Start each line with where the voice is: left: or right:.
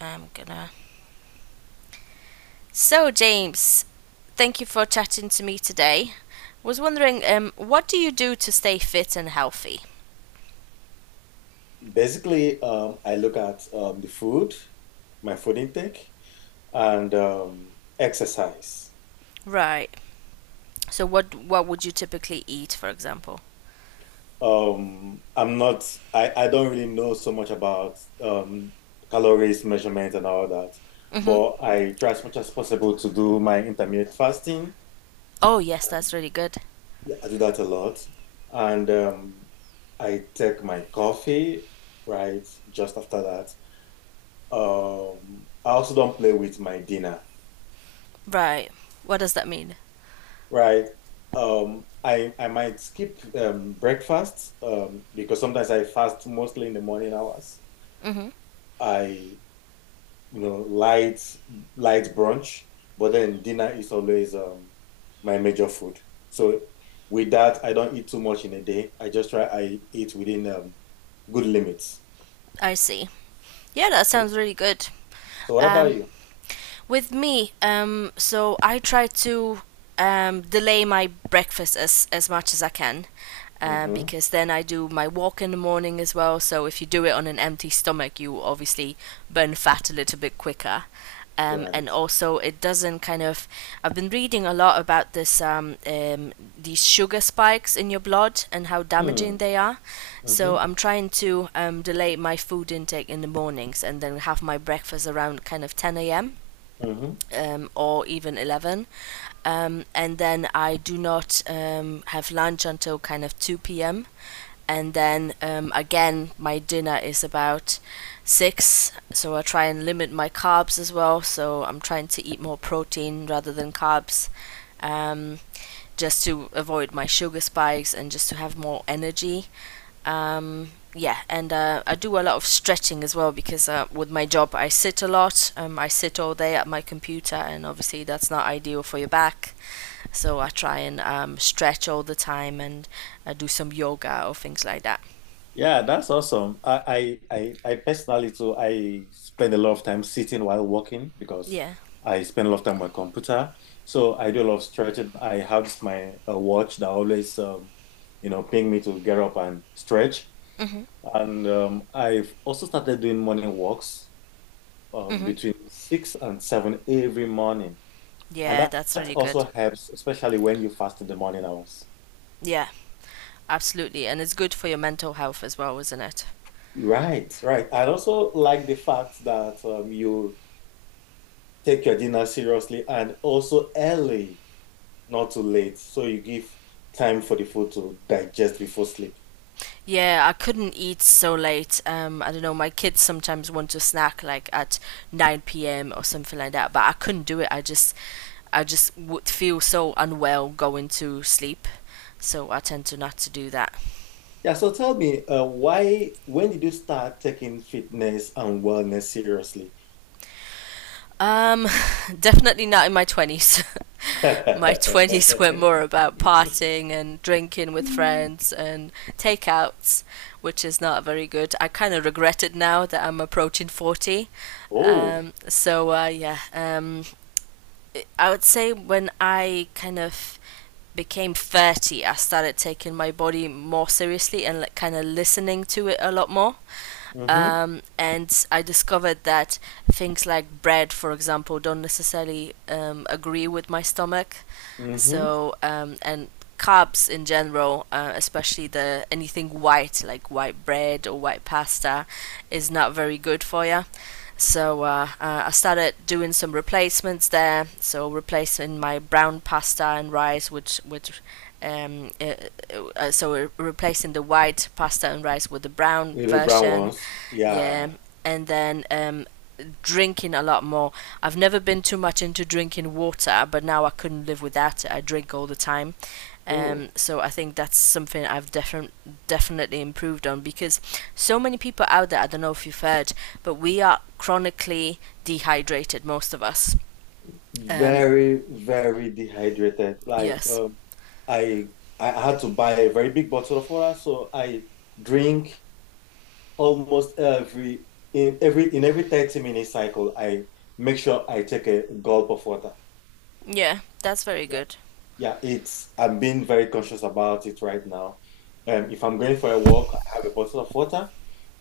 right: I'm gonna. So, James, thank you for chatting to me today. Was wondering, what do you do to stay fit and healthy?
left: Basically, I look at the food, my food intake, and exercise.
right: Right. So, what would you typically eat, for example?
left: I'm not, I don't really know so much about calories, measurement, and all that,
right: Mhm.
left: but I try as much as possible to do my intermittent fasting.
right: Oh, yes, that's really good.
left: Yeah, I do that a lot. And I take my coffee, right, just after that. I also don't play with my dinner.
right: Right. What does that mean?
left: Right. I might skip breakfast because sometimes I fast mostly in the morning hours.
right: Mhm.
left: I light light brunch, but then dinner is always my major food. So with that, I don't eat too much in a day. I just try I eat within good limits.
right: I see. Yeah, that
left: So,
right: sounds really good.
left: so, what about
right: Um,
left: you?
right: with me, so I try to delay my breakfast as much as I can, uh,
left: Mm-hmm.
right: because then I do my walk in the morning as well. So if you do it on an empty stomach, you obviously burn fat a little bit quicker. And
left: Right.
right: also, it doesn't kind of. I've been reading a lot about this, these sugar spikes in your blood and how
left: Hmm.
right: damaging they are. So
left: Mm-hmm.
right: I'm trying to delay my food intake in the mornings and then have my breakfast around kind of 10 a.m.
left: Mm-hmm.
right: Or even 11. And then I do not have lunch until kind of 2 p.m., and then again my dinner is about 6. So I try and limit my carbs as well, so I'm trying to eat more protein rather than carbs, um, just to avoid my sugar spikes and just to have more energy, um, yeah, and I do a lot of stretching as well because with my job I sit a lot, I sit all day at my computer and obviously that's not ideal for your back, so I try and stretch all the time and do some yoga or things like that.
left: Yeah, that's awesome. I personally too, I spend a lot of time sitting while working because
right: Yeah.
left: I spend a lot of time on my computer. So I do a lot of stretching. I have this my watch that always, ping me to get up and stretch.
right: Mhm.
left: And I've also started doing morning walks
right: Mhm.
left: between six and seven every morning. And
right: Yeah,
left: that,
right: that's
left: that
right: really good.
left: also helps, especially when you fast in the morning hours.
right: Yeah, absolutely. And it's good for your mental health as well, isn't it?
left: Right. I also like the fact that you take your dinner seriously and also early, not too late, so you give time for the food to digest before sleep.
right: Yeah, I couldn't eat so late. I don't know, my kids sometimes want to snack like at 9 p.m. or something like that, but I couldn't do it. I just would feel so unwell going to sleep. So I tend to not to do that.
left: Yeah, so tell me, when did you start taking fitness and wellness seriously?
right: Um, Definitely not in my 20s. My 20s were more about partying and drinking with friends and takeouts, which is not very good. I kind of regret it now that I'm approaching 40.
left: Oh,
right: So, yeah, I would say when I kind of became 30, I started taking my body more seriously and, like, kind of listening to it a lot more,
left: mm-hmm,
right: and I discovered that things like bread, for example, don't necessarily agree with my stomach.
left: mm-hmm.
right: So, and carbs in general, especially the anything white like white bread or white pasta, is not very good for you. So I started doing some replacements there. So replacing my brown pasta and rice with um, uh, so replacing the white pasta and rice with the brown
left: Little brown
right: version.
left: ones.
right: Yeah,
left: Yeah.
right: and then drinking a lot more. I've never been too much into drinking water, but now I couldn't live without it. I drink all the time. Um,
left: So
right: so I think that's something I've definitely improved on because so many people out there, I don't know if you've heard, but we are chronically dehydrated, most of us. Um,
left: very, very dehydrated.
right: yes.
left: I I had to buy a very big bottle of water, so I drink almost every in every in every 30-minute cycle, I make sure I take a gulp of water.
right: Yeah, that's very
left: Yeah.
right: good.
left: Yeah, it's I'm being very conscious about it right now. If I'm going for a walk, I have a bottle of water.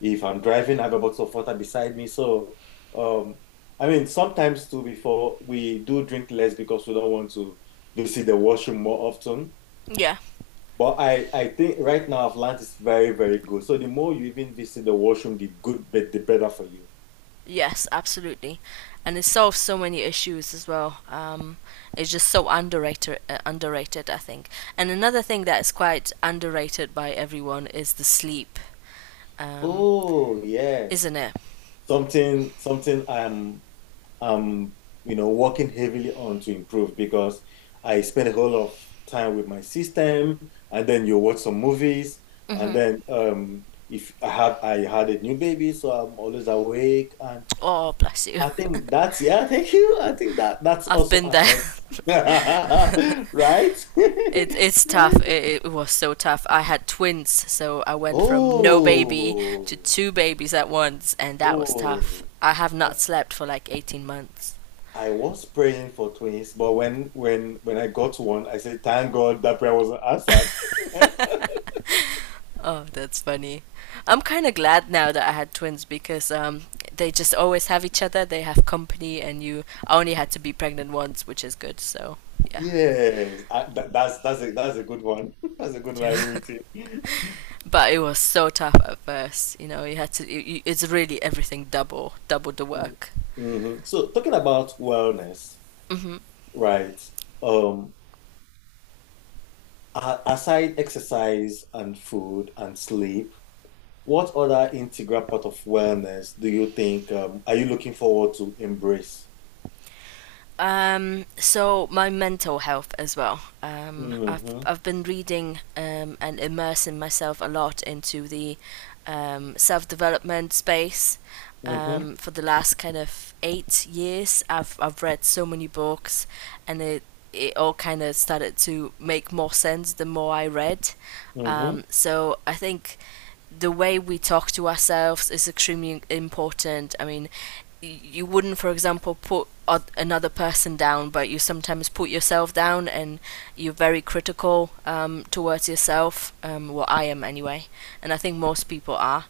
left: If I'm driving, I have a bottle of water beside me. Um, I mean, sometimes too, before we do drink less because we don't want to visit the washroom more often.
right: Yeah.
left: But I think right now I've learned it's very, very good. So the more you even visit the washroom, the better for you.
right: Yes, absolutely, and it solves so many issues as well. It's just so underrated, I think. And another thing that is quite underrated by everyone is the sleep, um,
left: Oh, yes.
right: isn't it?
left: Something something I'm you know working heavily on to improve because I spend a whole lot of time with my system and then you watch some movies and
right: Hmm.
left: then if I have I had a new baby so I'm always awake and
right: Oh, bless you.
left: I think that's yeah, thank you. I think that that's
right: I've
left: also
right: been there.
left: affects. Right?
right: It's tough.
left: Right?
right: It was so tough. I had twins, so I went from no baby to
left: Oh.
right: two babies at once, and that was tough. I have not
left: Oh.
right: slept for like 18 months.
left: I was praying for twins, but when I got one, I said, "Thank God that prayer wasn't answered."
right: Oh, that's funny. I'm kind of glad now that I had twins because they just always have each other. They have company, and you I only had to be pregnant once, which is good. So yeah,
left: Yes, I, that, that's a good one. That's a good one. I
right: yeah.
left: agree with you.
right: But it was so tough at first. You know, you had to. It's really everything double, double the
left: Mm.
right: work.
left: Mhm. So talking about wellness,
right: Hmm.
left: right? Um, aside exercise and food and sleep, what other integral part of wellness do you think are you looking forward to embrace?
right: So my mental health as well. I've
left: Mm-hmm.
right: I've been reading and immersing myself a lot into the self development space.
left: Mm-hmm.
right: For the last kind of 8 years, I've read so many books, and it all kind of started to make more sense the more I read.
left: Mm-hmm.
right: So I think the way we talk to ourselves is extremely important. I mean, you wouldn't, for example, put another person down, but you sometimes put yourself down and you're very critical towards yourself. Well, I am anyway, and I think most people are.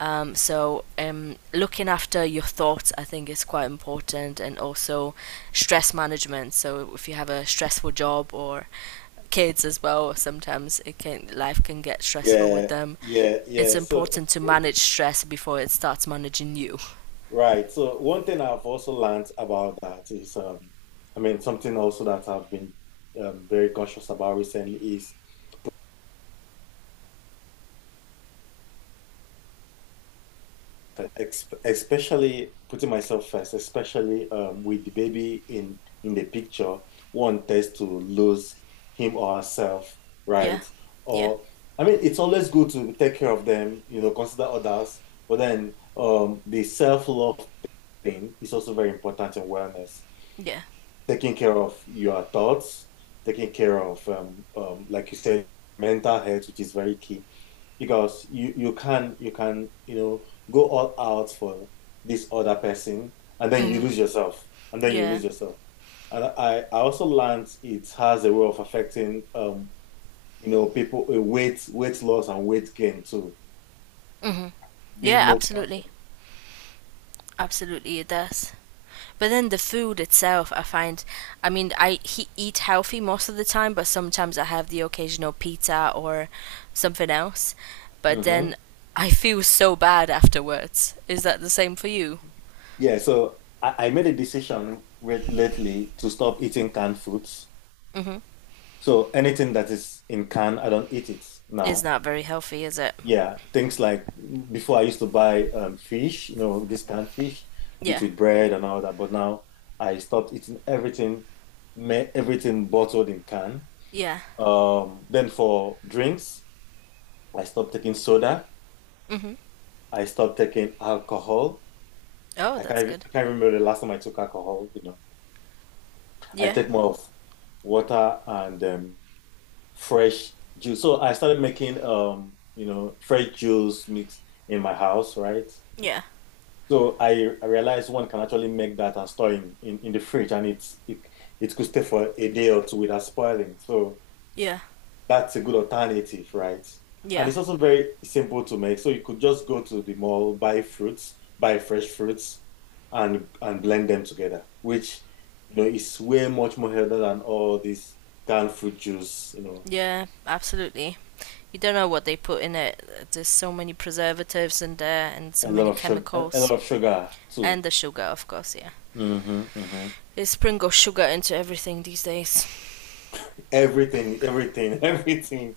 right: So, looking after your thoughts, I think, is quite important, and also stress management. So, if you have a stressful job or kids as well, sometimes it can life can get stressful with
left: Yeah,
right: them.
left: yeah,
right: It's
left: yeah. So
right: important to manage stress before it starts managing you.
left: right. So one thing I've also learned about that is, I mean, something also that I've been very conscious about recently is, ex especially putting myself first, especially with the baby in the picture, one tends to lose him or herself,
right: Yeah,
left: right?
right: yeah,
left: Or I mean, it's always good to take care of them, you know, consider others, but then the self-love thing is also very important in wellness.
right: yeah.
left: Taking care of your thoughts, taking care of, like you said, mental health, which is very key, because you can you know go all out for this other person, and then you
right: Hmm.
left: lose yourself, and then you
right: Yeah.
left: lose yourself. And I also learned it has a way of affecting you know people weight loss and weight gain too,
right: Hmm.
left: being
right: Yeah,
left: more
right: absolutely.
left: conscious.
right: Absolutely, it does. But then the food itself, I find, I mean, eat healthy most of the time, but sometimes I have the occasional pizza or something else. But then
left: Hmm.
right: I feel so bad afterwards. Is that the same for you?
left: Yeah, so I made a decision lately to stop eating canned foods.
right: Mm-hmm.
left: So anything that is in can, I don't eat it
right: It's
left: now.
right: not very healthy, is it?
left: Yeah, things like before I used to buy fish, you know, this canned fish,
right: Yeah.
left: eat with bread and all that. But now I stopped eating everything, everything bottled in can.
right: Yeah.
left: Then for drinks, I stopped taking soda.
right: Mm-hmm.
left: I stopped taking alcohol.
right: Oh, that's good.
left: I can't remember the last time I took alcohol, you know. I
right: Yeah.
left: take more of water and fresh juice. So I started making fresh juice mix in my house, right?
right: Yeah.
left: So I realized one can actually make that and store in the fridge and it could stay for a day or two without spoiling. So
right: Yeah.
left: that's a good alternative, right? And
right: Yeah.
left: it's also very simple to make. So you could just go to the mall, buy fruits, buy fresh fruits and blend them together, which you know is way much more healthy than all this canned fruit juice, you know.
right: Yeah. Absolutely. You don't know what they put in it. There's so many preservatives in there and so
left: A lot
right: many
left: of sugar, a lot
right: chemicals.
left: of sugar too.
right: And the sugar, of course, yeah.
left: Hmm hmm.
right: They sprinkle sugar into everything these days.
left: Everything, everything, everything,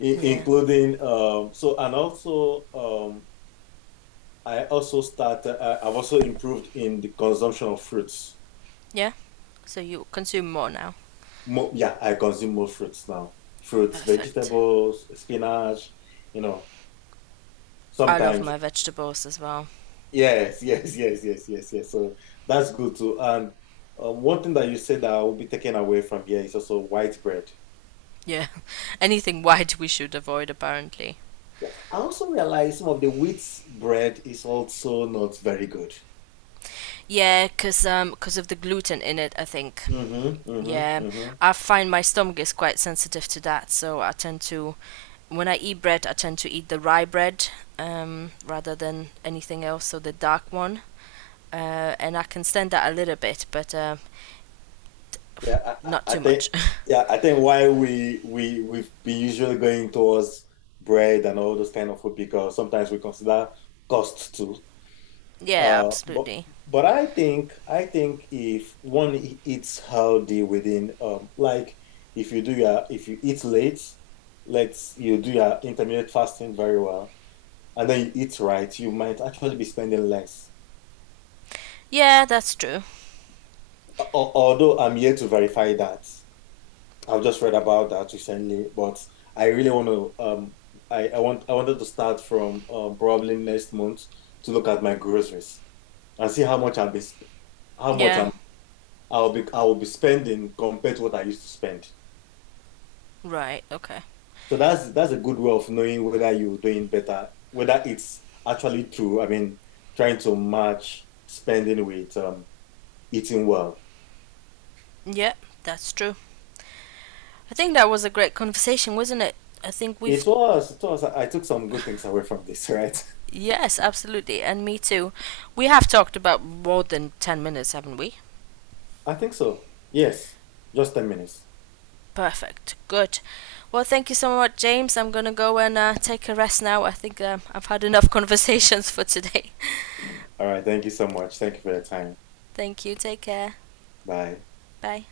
left: I-
right: Yeah.
left: including. So and also I also started. I've also improved in the consumption of fruits.
right: Yeah? So you consume more now.
left: Mo yeah, I consume more fruits now. Fruits,
right: Perfect.
left: vegetables, spinach. You know,
right: I love
left: sometimes.
right: my vegetables as well.
left: Yes, yes, yes, yes, yes, yes. So that's good too. And one thing that you said that I will be taken away from here is also white bread.
right: Yeah. Anything white we should avoid, apparently.
left: Yeah. I also realize some of the wheat bread is also not very good.
right: Yeah, 'cause 'cause of the gluten in it, I think.
left: Mm-hmm, mm-hmm,
right: Yeah,
left: mm-hmm.
right: I find my stomach is quite sensitive to that, so I tend to, when I eat bread, I tend to eat the rye bread rather than anything else, so the dark one. And I can stand that a little bit, but
left: Yeah,
right: not
left: I
right: too
left: think
right: much.
left: yeah, I think why we've been usually going towards bread and all those kind of food because sometimes we consider cost too.
right: Yeah,
left: But
right: absolutely.
left: I think if one eats healthy within like if you do your if you eat late, let's you do your intermittent fasting very well, and then you eat right, you might actually be spending less.
right: Yeah, that's true.
left: Although I'm yet to verify that. I've just read about that recently, but I really want to I want I wanted to start from probably next month to look at my groceries and see how much
right: Yeah,
left: I will be spending compared to what I used to spend.
right: right, okay.
left: So that's a good way of knowing whether you're doing better, whether it's actually true. I mean, trying to match spending with eating well.
right: Yeah, that's true. I think that was a great conversation, wasn't it? I think we've.
left: It was, it was. I took some good things away from this, right?
right: Yes, absolutely, and me too. We have talked about more than 10 minutes, haven't we?
left: I think so. Yes, just 10 minutes.
right: Perfect. Good. Well, thank you so much, James. I'm going to go and take a rest now. I think I've had enough conversations for today.
left: All right. Thank you so much. Thank you for your time.
right: Thank you. Take care.
left: Bye.
right: Bye.